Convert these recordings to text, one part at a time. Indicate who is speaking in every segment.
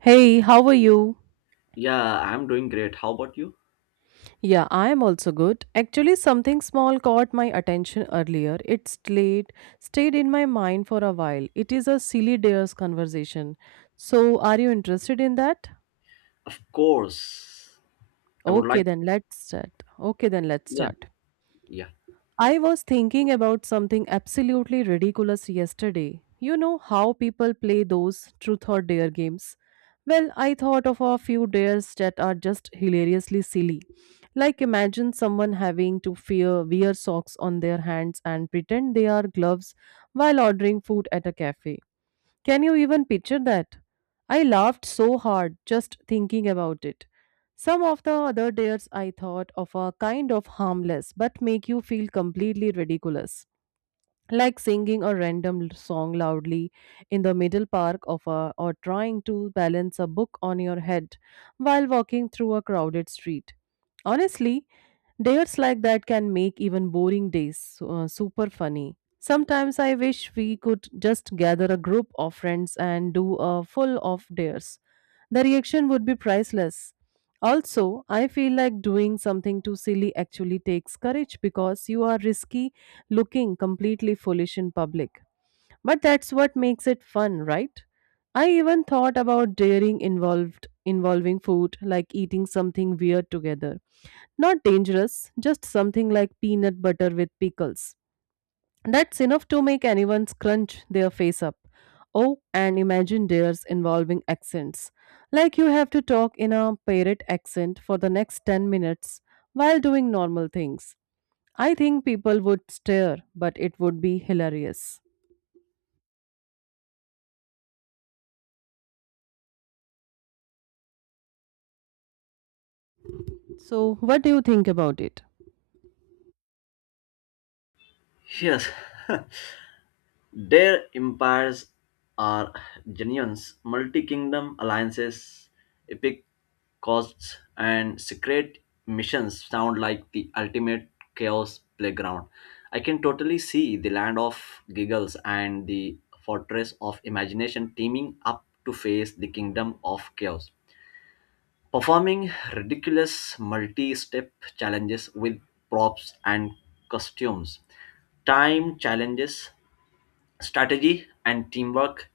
Speaker 1: Hey, how are you?
Speaker 2: Yeah, I'm doing great. How about you?
Speaker 1: Yeah, I am also good. Actually, something small caught my attention earlier. It stayed in my mind for a while. It is a silly dares conversation. So, are you interested in that?
Speaker 2: Of course. I would like.
Speaker 1: Okay, then let's
Speaker 2: Yeah,
Speaker 1: start.
Speaker 2: yeah.
Speaker 1: I was thinking about something absolutely ridiculous yesterday. You know how people play those truth or dare games? Well, I thought of a few dares that are just hilariously silly. Like imagine someone having to fear wear socks on their hands and pretend they are gloves while ordering food at a cafe. Can you even picture that? I laughed so hard just thinking about it. Some of the other dares I thought of are kind of harmless but make you feel completely ridiculous, like singing a random song loudly in the middle park of a, or trying to balance a book on your head while walking through a crowded street. Honestly, dates like that can make even boring days super funny. Sometimes I wish we could just gather a group of friends and do a full of dares. The reaction would be priceless. Also, I feel like doing something too silly actually takes courage because you are risky looking completely foolish in public. But that's what makes it fun, right? I even thought about daring involved involving food, like eating something weird together. Not dangerous, just something like peanut butter with pickles. That's enough to make anyone scrunch their face up. Oh, and imagine dares involving accents. Like you have to talk in a parrot accent for the next 10 minutes while doing normal things. I think people would stare, but it would be hilarious. So, what do you think about it?
Speaker 2: Yes. Their empires are genuines, multi kingdom alliances, epic costs, and secret missions sound like the ultimate chaos playground. I can totally see the land of giggles and the fortress of imagination teaming up to face the kingdom of chaos. Performing ridiculous multi step challenges with props and costumes, time challenges, strategy, and teamwork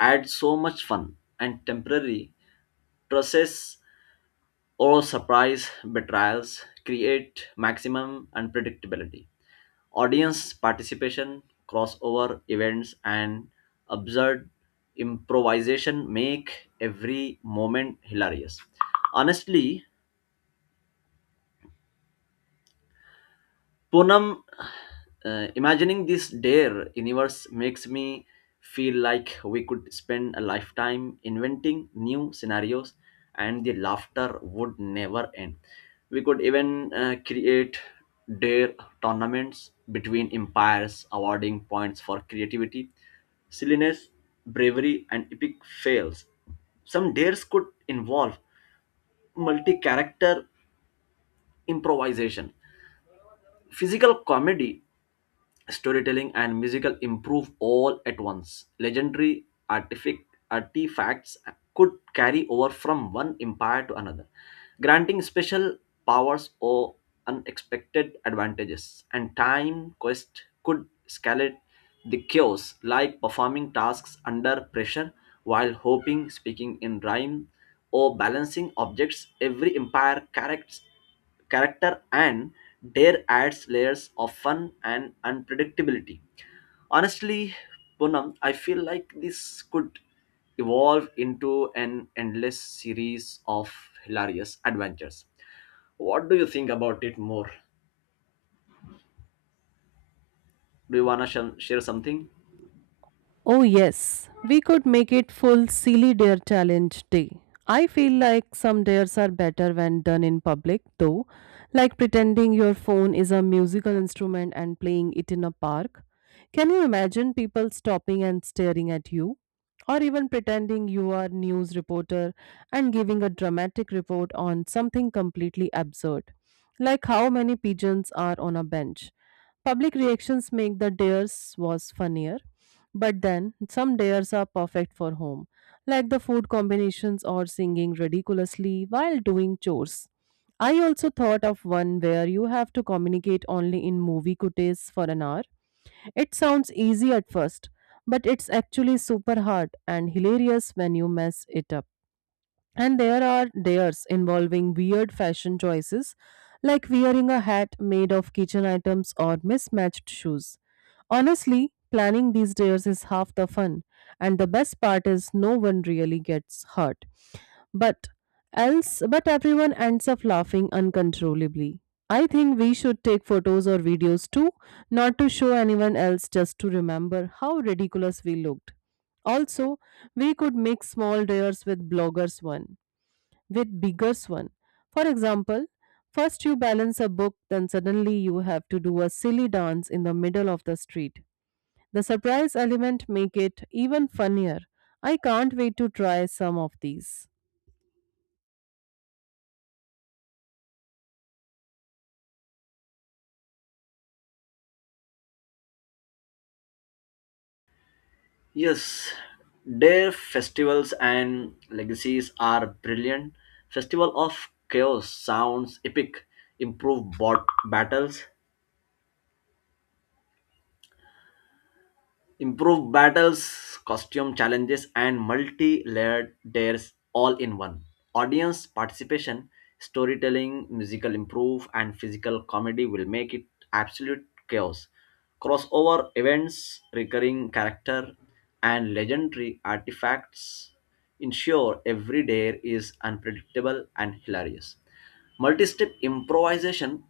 Speaker 2: add so much fun and temporary process or surprise betrayals create maximum unpredictability. Audience participation, crossover events, and absurd improvisation make every moment hilarious. Honestly, Poonam, imagining this dare universe makes me feel like we could spend a lifetime inventing new scenarios and the laughter would never end. We could even create dare tournaments between empires, awarding points for creativity, silliness, bravery, and epic fails. Some dares could involve multi character improvisation, physical comedy, storytelling, and musical improve all at once. Legendary artifacts could carry over from one empire to another, granting special powers or unexpected advantages. And time quest could escalate the chaos, like performing tasks under pressure while hoping, speaking in rhyme, or balancing objects. Every empire characters character and dare adds layers of fun and unpredictability. Honestly, Poonam, I feel like this could evolve into an endless series of hilarious adventures. What do you think about it more? Do you wanna share something?
Speaker 1: Oh, yes, we could make it full silly dare challenge day. I feel like some dares are better when done in public, though, like pretending your phone is a musical instrument and playing it in a park. Can you imagine people stopping and staring at you? Or even pretending you are news reporter and giving a dramatic report on something completely absurd, like how many pigeons are on a bench. Public reactions make the dares was funnier, but then, some dares are perfect for home, like the food combinations or singing ridiculously while doing chores. I also thought of one where you have to communicate only in movie cuties for an hour. It sounds easy at first, but it's actually super hard and hilarious when you mess it up. And there are theirs involving weird fashion choices, like wearing a hat made of kitchen items or mismatched shoes. Honestly, planning these dares is half the fun, and the best part is no one really gets hurt. But but everyone ends up laughing uncontrollably. I think we should take photos or videos too, not to show anyone else, just to remember how ridiculous we looked. Also, we could make small dares with bloggers one with bigger one. For example, first you balance a book, then suddenly you have to do a silly dance in the middle of the street. The surprise element make it even funnier. I can't wait to try some of these.
Speaker 2: Yes, their festivals and legacies are brilliant. Festival of Chaos sounds epic. Improve bot battles Improve battles, costume challenges, and multi layered dares all in one. Audience participation, storytelling, musical improve, and physical comedy will make it absolute chaos. Crossover events, recurring character, and legendary artifacts ensure every dare is unpredictable and hilarious. Multi-step improvisation,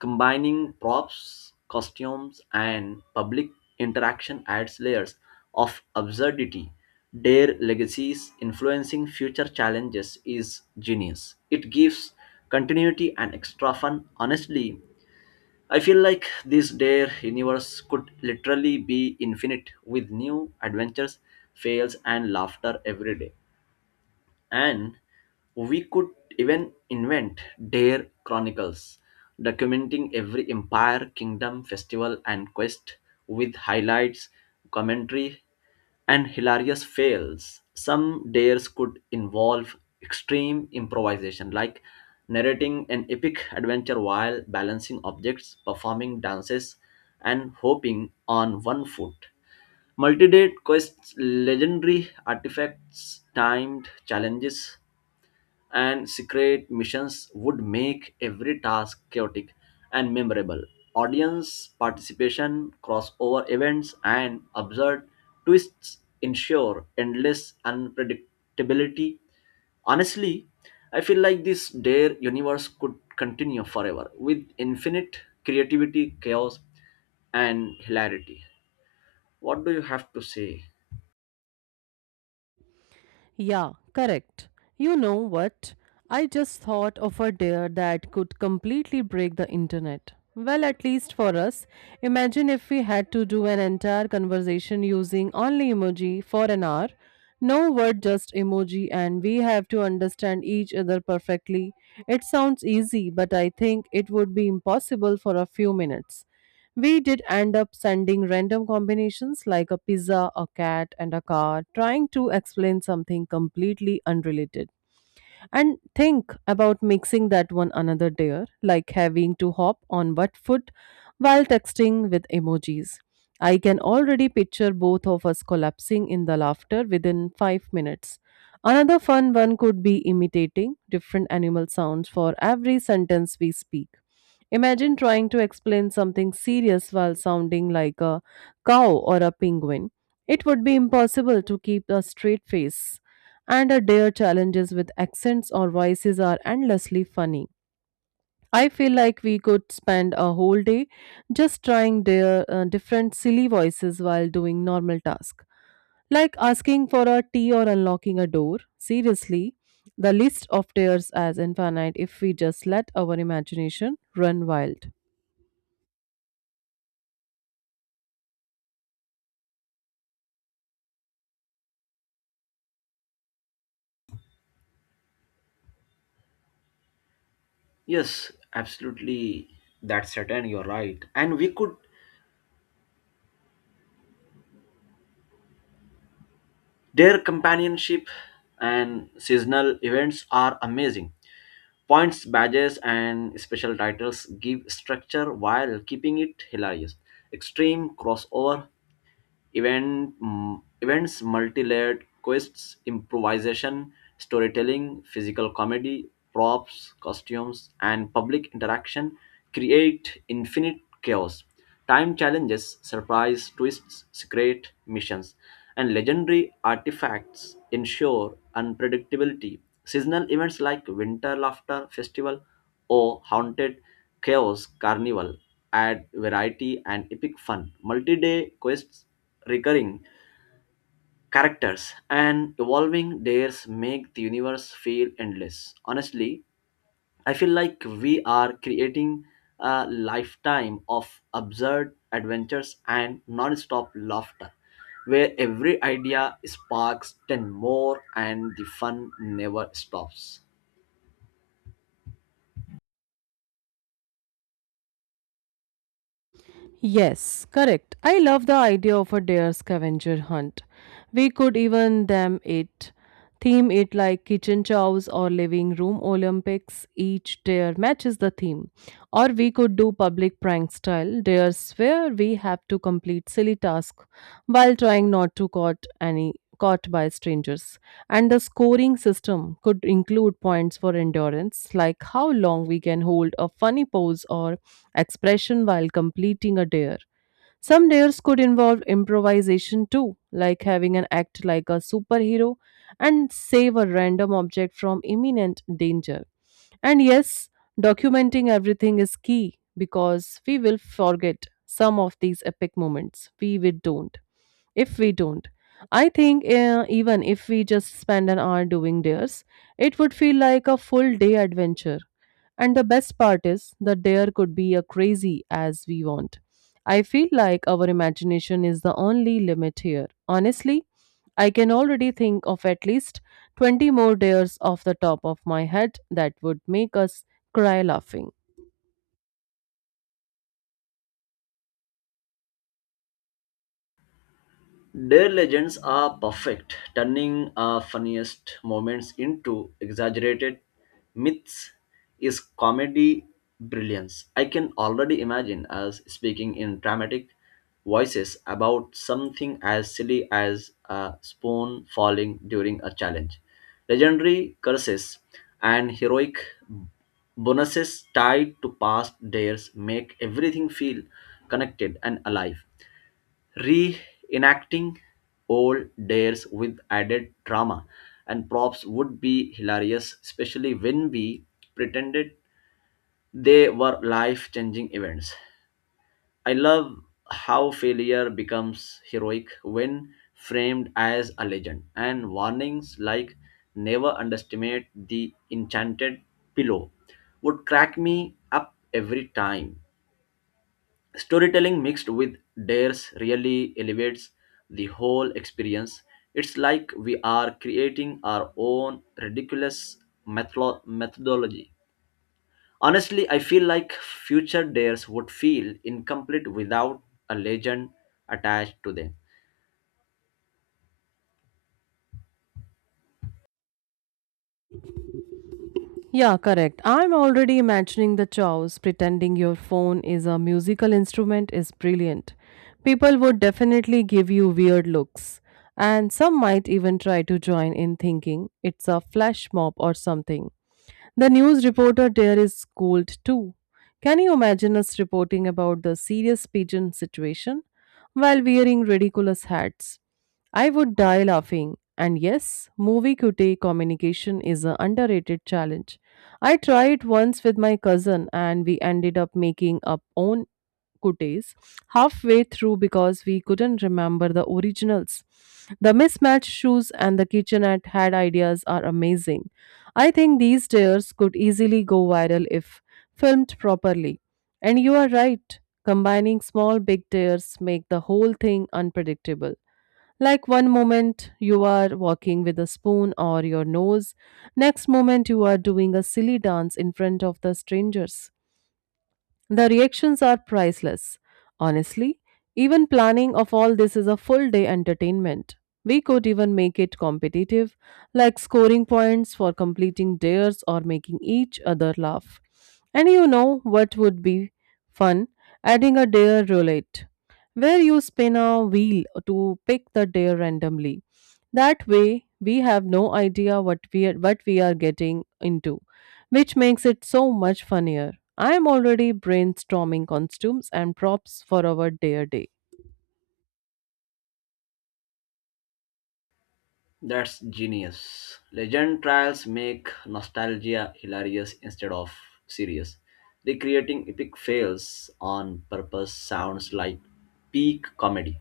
Speaker 2: combining props, costumes, and public interaction adds layers of absurdity. Their legacies influencing future challenges is genius. It gives continuity and extra fun. Honestly, I feel like this Dare universe could literally be infinite with new adventures, fails, and laughter every day. And we could even invent dare chronicles, documenting every empire, kingdom, festival, and quest with highlights, commentary, and hilarious fails. Some dares could involve extreme improvisation, like narrating an epic adventure while balancing objects, performing dances, and hopping on one foot. Multi-day quests, legendary artifacts, timed challenges, and secret missions would make every task chaotic and memorable. Audience participation, crossover events, and absurd twists ensure endless unpredictability. Honestly, I feel like this Dare universe could continue forever with infinite creativity, chaos, and hilarity. What do you have to say?
Speaker 1: Yeah, correct. You know what? I just thought of a dare that could completely break the internet. Well, at least for us. Imagine if we had to do an entire conversation using only emoji for an hour. No word, just emoji, and we have to understand each other perfectly. It sounds easy, but I think it would be impossible for a few minutes. We did end up sending random combinations like a pizza, a cat, and a car, trying to explain something completely unrelated. And think about mixing that one another there, like having to hop on what foot while texting with emojis. I can already picture both of us collapsing in the laughter within 5 minutes. Another fun one could be imitating different animal sounds for every sentence we speak. Imagine trying to explain something serious while sounding like a cow or a penguin. It would be impossible to keep a straight face, and our dare challenges with accents or voices are endlessly funny. I feel like we could spend a whole day just trying their different silly voices while doing normal tasks. Like asking for a tea or unlocking a door. Seriously, the list of tears as infinite if we just let our imagination run wild.
Speaker 2: Yes, absolutely. That's certain. You're right. And we could, their companionship and seasonal events are amazing. Points, badges, and special titles give structure while keeping it hilarious. Extreme crossover events, multi-layered quests, improvisation, storytelling, physical comedy, props, costumes, and public interaction create infinite chaos. Time challenges, surprise twists, secret missions, and legendary artifacts ensure unpredictability. Seasonal events like winter laughter festival or haunted chaos carnival add variety and epic fun. Multi-day quests, recurring characters, and evolving dares make the universe feel endless. Honestly, I feel like we are creating a lifetime of absurd adventures and non-stop laughter, where every idea sparks ten more and the fun never stops.
Speaker 1: Yes, correct. I love the idea of a deer scavenger hunt. We could even theme it like kitchen chows or living room Olympics. Each deer matches the theme. Or we could do public prank style dares where we have to complete silly task while trying not to caught any caught by strangers. And the scoring system could include points for endurance, like how long we can hold a funny pose or expression while completing a dare. Some dares could involve improvisation too, like having an act like a superhero and save a random object from imminent danger. And yes, documenting everything is key because we will forget some of these epic moments. We will don't if we don't. I think, even if we just spend an hour doing theirs, it would feel like a full day adventure. And the best part is that there could be as crazy as we want. I feel like our imagination is the only limit here. Honestly, I can already think of at least 20 more dares off the top of my head that would make us cry laughing.
Speaker 2: Their legends are perfect, turning our funniest moments into exaggerated myths is comedy brilliance. I can already imagine us speaking in dramatic voices about something as silly as a spoon falling during a challenge. Legendary curses and heroic bonuses tied to past dares make everything feel connected and alive. Re-enacting old dares with added drama and props would be hilarious, especially when we pretended they were life-changing events. I love how failure becomes heroic when framed as a legend, and warnings like never underestimate the enchanted pillow would crack me up every time. Storytelling mixed with dares really elevates the whole experience. It's like we are creating our own ridiculous methodology. Honestly, I feel like future dares would feel incomplete without a legend attached to them.
Speaker 1: Yeah, correct. I'm already imagining the chows. Pretending your phone is a musical instrument is brilliant. People would definitely give you weird looks. And some might even try to join in thinking it's a flash mob or something. The news reporter there is cold too. Can you imagine us reporting about the serious pigeon situation while wearing ridiculous hats? I would die laughing. And yes, movie QT communication is an underrated challenge. I tried once with my cousin and we ended up making up own days halfway through because we couldn't remember the originals. The mismatched shoes and the kitchenette had ideas are amazing. I think these tears could easily go viral if filmed properly. And you are right, combining small big tears make the whole thing unpredictable. Like one moment you are walking with a spoon or your nose, next moment you are doing a silly dance in front of the strangers. The reactions are priceless. Honestly, even planning of all this is a full day entertainment. We could even make it competitive, like scoring points for completing dares or making each other laugh. And you know what would be fun? Adding a dare roulette, where you spin a wheel to pick the dare randomly. That way, we have no idea what we are getting into, which makes it so much funnier. I am already brainstorming costumes and props for our dare day.
Speaker 2: That's genius. Legend trials make nostalgia hilarious instead of serious. Recreating epic fails on purpose sounds like peak comedy.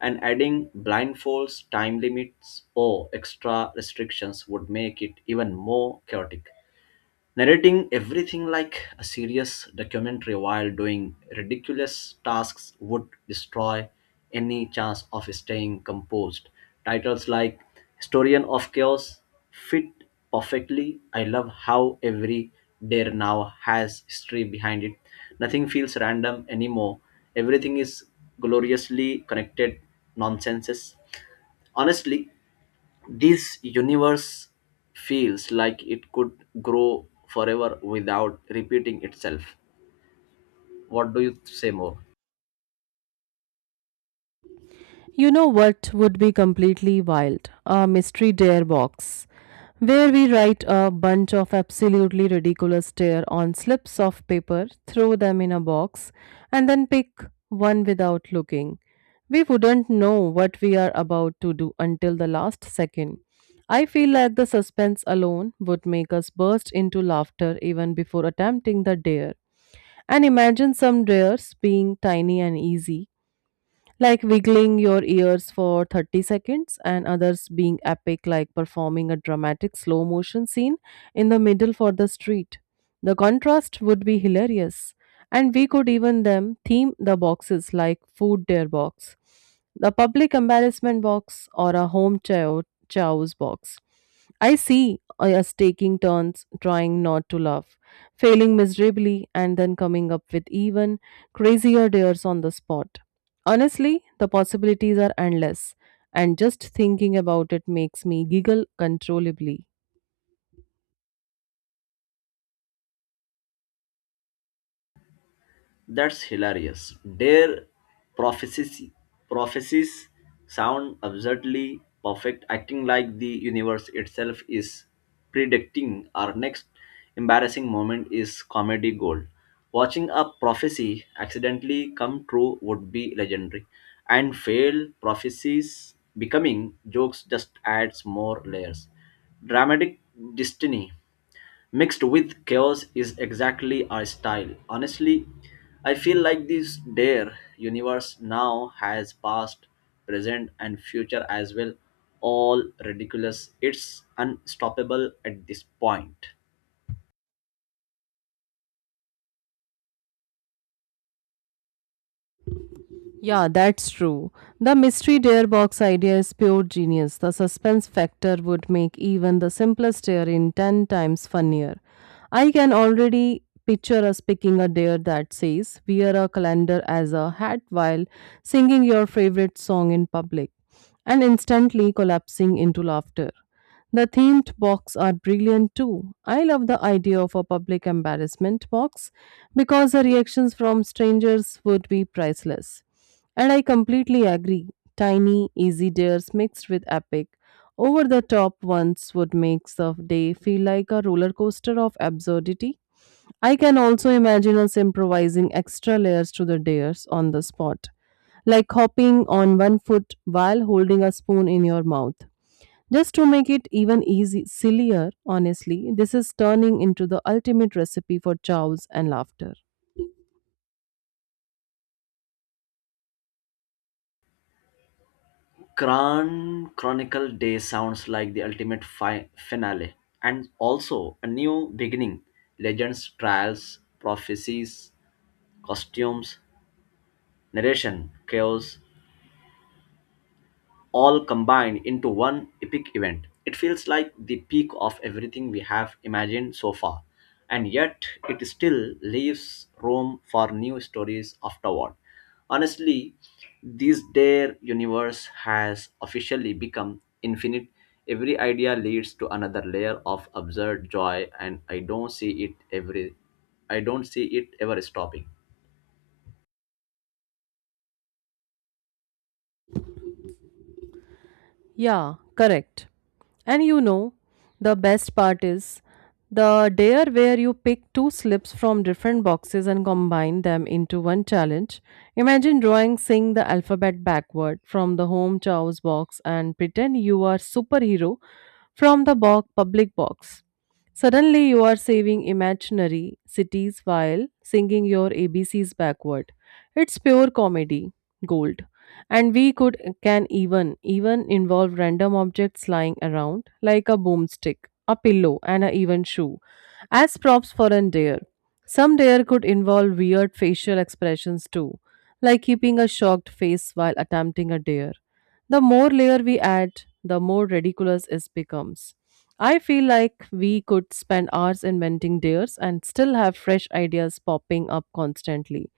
Speaker 2: And adding blindfolds, time limits, or extra restrictions would make it even more chaotic. Narrating everything like a serious documentary while doing ridiculous tasks would destroy any chance of staying composed. Titles like Historian of Chaos fit perfectly. I love how every dare now has history behind it. Nothing feels random anymore. Everything is gloriously connected nonsenses. Honestly, this universe feels like it could grow forever without repeating itself. What do you say more?
Speaker 1: You know what would be completely wild? A mystery dare box, where we write a bunch of absolutely ridiculous dare on slips of paper, throw them in a box, and then pick one without looking. We wouldn't know what we are about to do until the last second. I feel like the suspense alone would make us burst into laughter even before attempting the dare. And imagine some dares being tiny and easy, like wiggling your ears for 30 seconds, and others being epic like performing a dramatic slow motion scene in the middle for the street. The contrast would be hilarious. And we could even theme the boxes like food dare box, the public embarrassment box, or a home chow's box. I see us taking turns trying not to laugh, failing miserably, and then coming up with even crazier dares on the spot. Honestly, the possibilities are endless, and just thinking about it makes me giggle controllably.
Speaker 2: That's hilarious. Their prophecies, prophecies sound absurdly perfect, acting like the universe itself is predicting our next embarrassing moment is comedy gold. Watching a prophecy accidentally come true would be legendary, and failed prophecies becoming jokes just adds more layers. Dramatic destiny mixed with chaos is exactly our style. Honestly, I feel like this dare universe now has past, present, and future as well. All ridiculous. It's unstoppable at this point.
Speaker 1: Yeah, that's true. The mystery dare box idea is pure genius. The suspense factor would make even the simplest dare in 10 times funnier. I can already picture us picking a dare that says, "Wear a calendar as a hat while singing your favorite song in public," and instantly collapsing into laughter. The themed box are brilliant too. I love the idea of a public embarrassment box because the reactions from strangers would be priceless. And I completely agree. Tiny, easy dares mixed with epic, over the top ones would make the day feel like a roller coaster of absurdity. I can also imagine us improvising extra layers to the dares on the spot, like hopping on one foot while holding a spoon in your mouth. Just to make it even easy, sillier, honestly, this is turning into the ultimate recipe for chows and laughter.
Speaker 2: Kran Chronicle Day sounds like the ultimate finale and also a new beginning. Legends, trials, prophecies, costumes, narration, chaos, all combined into one epic event. It feels like the peak of everything we have imagined so far, and yet it still leaves room for new stories afterward. Honestly, this Dare universe has officially become infinite. Every idea leads to another layer of absurd joy, and I don't see it ever stopping.
Speaker 1: Yeah, correct. And you know, the best part is the dare where you pick two slips from different boxes and combine them into one challenge. Imagine drawing, sing the alphabet backward from the home chow's box and pretend you are superhero from the public box. Suddenly you are saving imaginary cities while singing your ABCs backward. It's pure comedy gold and we could can even even involve random objects lying around like a boomstick, a pillow and a even shoe as props for an dare. Some dare could involve weird facial expressions too, like keeping a shocked face while attempting a dare. The more layer we add, the more ridiculous it becomes. I feel like we could spend hours inventing dares and still have fresh ideas popping up constantly.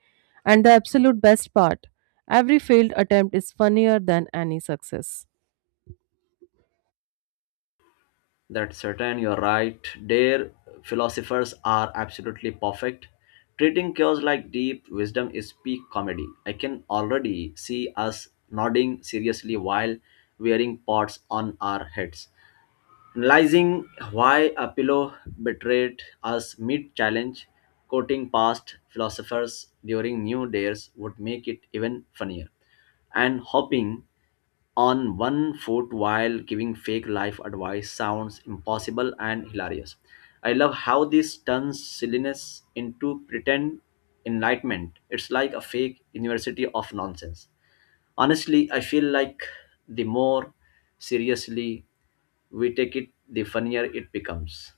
Speaker 1: And the absolute best part, every failed attempt is funnier than any success.
Speaker 2: That's certain, you're right. Their philosophers are absolutely perfect. Treating chaos like deep wisdom is peak comedy. I can already see us nodding seriously while wearing pots on our heads. Analyzing why a pillow betrayed us mid challenge, quoting past philosophers during New Dares would make it even funnier. And hopping on one foot while giving fake life advice sounds impossible and hilarious. I love how this turns silliness into pretend enlightenment. It's like a fake university of nonsense. Honestly, I feel like the more seriously we take it, the funnier it becomes.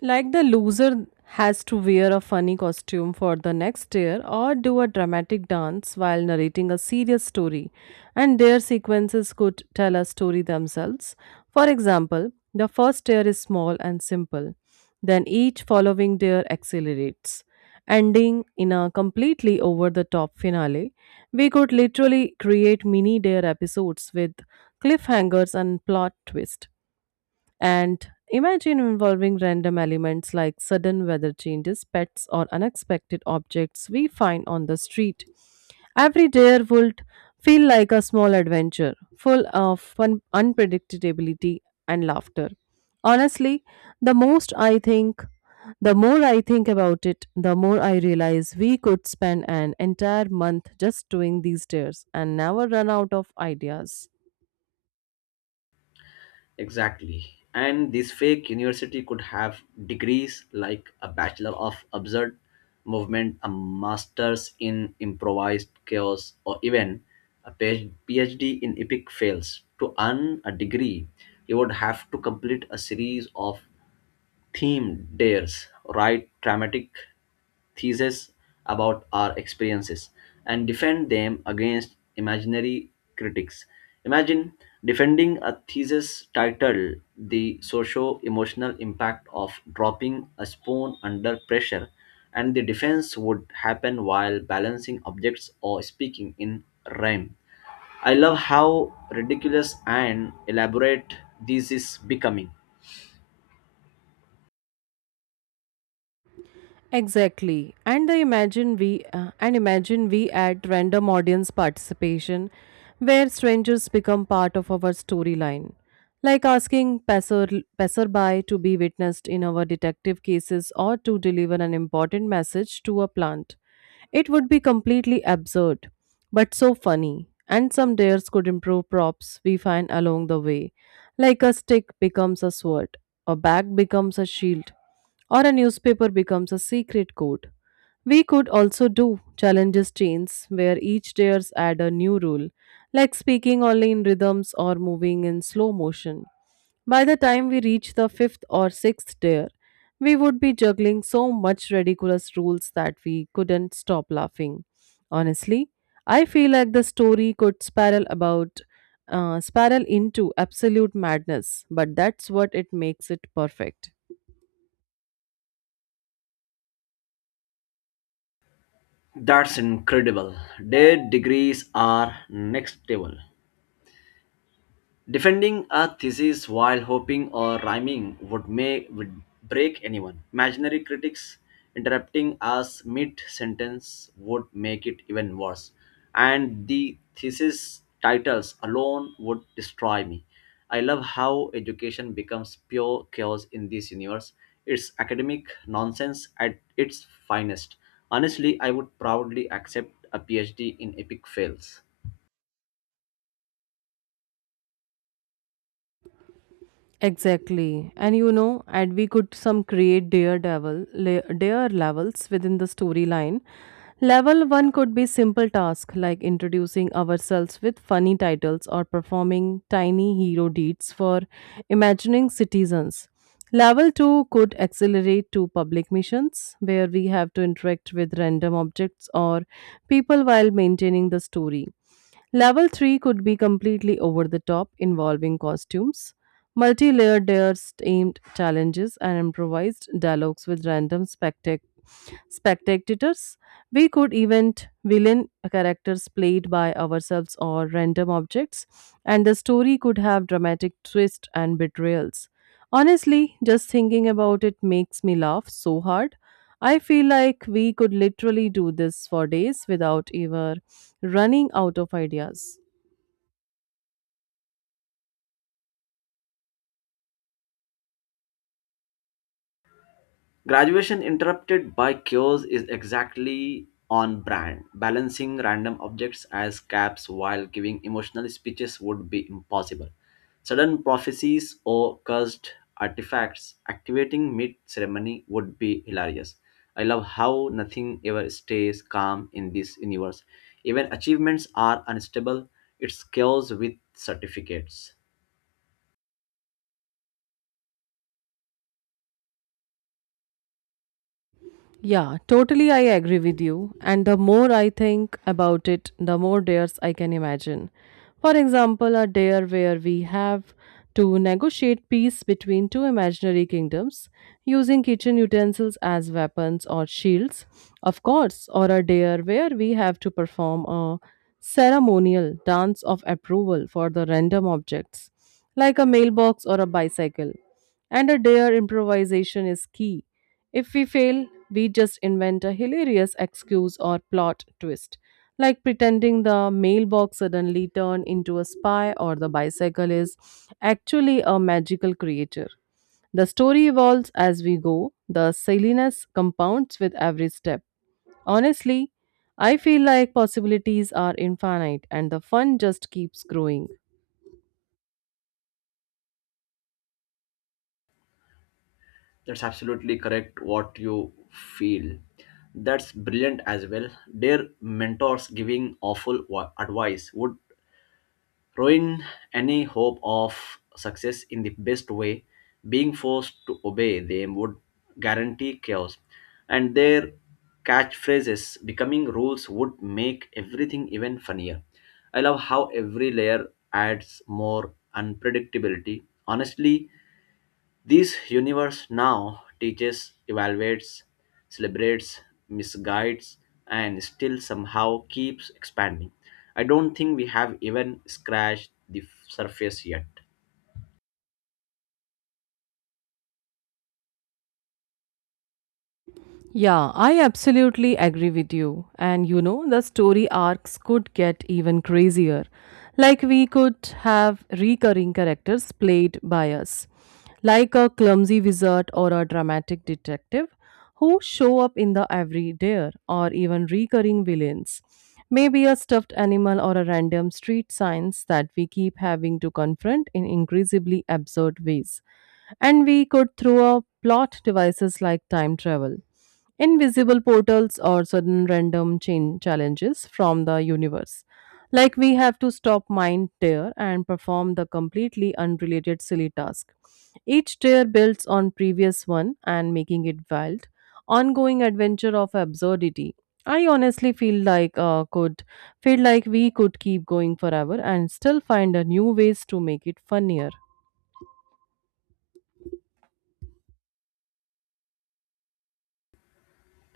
Speaker 1: Like the loser has to wear a funny costume for the next year or do a dramatic dance while narrating a serious story, and their sequences could tell a story themselves. For example, the first tier is small and simple, then each following tier accelerates, ending in a completely over the top finale. We could literally create mini dare episodes with cliffhangers and plot twists. And imagine involving random elements like sudden weather changes, pets, or unexpected objects we find on the street. Every day would feel like a small adventure, full of fun, unpredictability and laughter. Honestly, the most I think, the more I think about it, the more I realize we could spend an entire month just doing these dares and never run out of ideas.
Speaker 2: Exactly. And this fake university could have degrees like a Bachelor of Absurd Movement, a Master's in Improvised Chaos, or even a PhD in Epic Fails. To earn a degree, you would have to complete a series of theme dares, write dramatic theses about our experiences, and defend them against imaginary critics. Imagine defending a thesis titled The Socio Emotional Impact of Dropping a Spoon Under Pressure, and the defense would happen while balancing objects or speaking in rhyme. I love how ridiculous and elaborate this is becoming.
Speaker 1: Exactly. And imagine we add random audience participation where strangers become part of our storyline. Like asking passerby to be witnessed in our detective cases or to deliver an important message to a plant. It would be completely absurd, but so funny. And some dares could improve props we find along the way, like a stick becomes a sword, a bag becomes a shield, or a newspaper becomes a secret code. We could also do challenges chains where each dares add a new rule, like speaking only in rhythms or moving in slow motion. By the time we reach the fifth or sixth dare, we would be juggling so much ridiculous rules that we couldn't stop laughing. Honestly, I feel like the story could spiral into absolute madness, but that's what it makes it perfect.
Speaker 2: That's incredible. Their degrees are next level. Defending a thesis while hoping or rhyming would break anyone. Imaginary critics interrupting us mid sentence would make it even worse. And the thesis titles alone would destroy me. I love how education becomes pure chaos in this universe. It's academic nonsense at its finest. Honestly, I would proudly accept a PhD in epic fails.
Speaker 1: Exactly. And you know, and we could some create daredevil, dare levels within the storyline. Level 1 could be simple task like introducing ourselves with funny titles or performing tiny hero deeds for imagining citizens. Level 2 could accelerate to public missions where we have to interact with random objects or people while maintaining the story. Level 3 could be completely over the top, involving costumes, multi layered dares, aimed challenges, and improvised dialogues with random spectators. We could event villain characters played by ourselves or random objects, and the story could have dramatic twists and betrayals. Honestly, just thinking about it makes me laugh so hard. I feel like we could literally do this for days without ever running out of ideas.
Speaker 2: Graduation interrupted by chaos is exactly on brand. Balancing random objects as caps while giving emotional speeches would be impossible. Sudden prophecies or cursed artifacts activating mid ceremony would be hilarious. I love how nothing ever stays calm in this universe. Even achievements are unstable, it's chaos with certificates.
Speaker 1: Yeah, totally. I agree with you. And the more I think about it, the more dares I can imagine. For example, a dare where we have to negotiate peace between two imaginary kingdoms using kitchen utensils as weapons or shields, of course, or a dare where we have to perform a ceremonial dance of approval for the random objects, like a mailbox or a bicycle. And a dare improvisation is key, if we fail, we just invent a hilarious excuse or plot twist, like pretending the mailbox suddenly turned into a spy or the bicycle is actually a magical creature. The story evolves as we go, the silliness compounds with every step. Honestly, I feel like possibilities are infinite and the fun just keeps growing.
Speaker 2: That's absolutely correct what you feel. That's brilliant as well. Their mentors giving awful advice would ruin any hope of success in the best way. Being forced to obey them would guarantee chaos. And their catchphrases becoming rules would make everything even funnier. I love how every layer adds more unpredictability. Honestly, this universe now teaches, evaluates, celebrates, misguides, and still somehow keeps expanding. I don't think we have even scratched the surface yet.
Speaker 1: Yeah, I absolutely agree with you. And you know, the story arcs could get even crazier. Like, we could have recurring characters played by us, like a clumsy wizard or a dramatic detective who show up in the everyday or even recurring villains. Maybe a stuffed animal or a random street signs that we keep having to confront in increasingly absurd ways, and we could throw a plot devices like time travel, invisible portals, or sudden random chain challenges from the universe. Like we have to stop mind tear and perform the completely unrelated silly task. Each tier builds on previous one and making it wild, ongoing adventure of absurdity. I honestly feel like we could keep going forever and still find a new ways to make it funnier.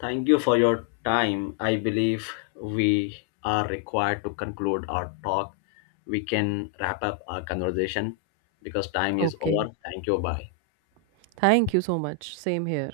Speaker 2: Thank you for your time. I believe we are required to conclude our talk. We can wrap up our conversation because time is
Speaker 1: Okay.
Speaker 2: over. Thank you. Bye.
Speaker 1: Thank you so much. Same here.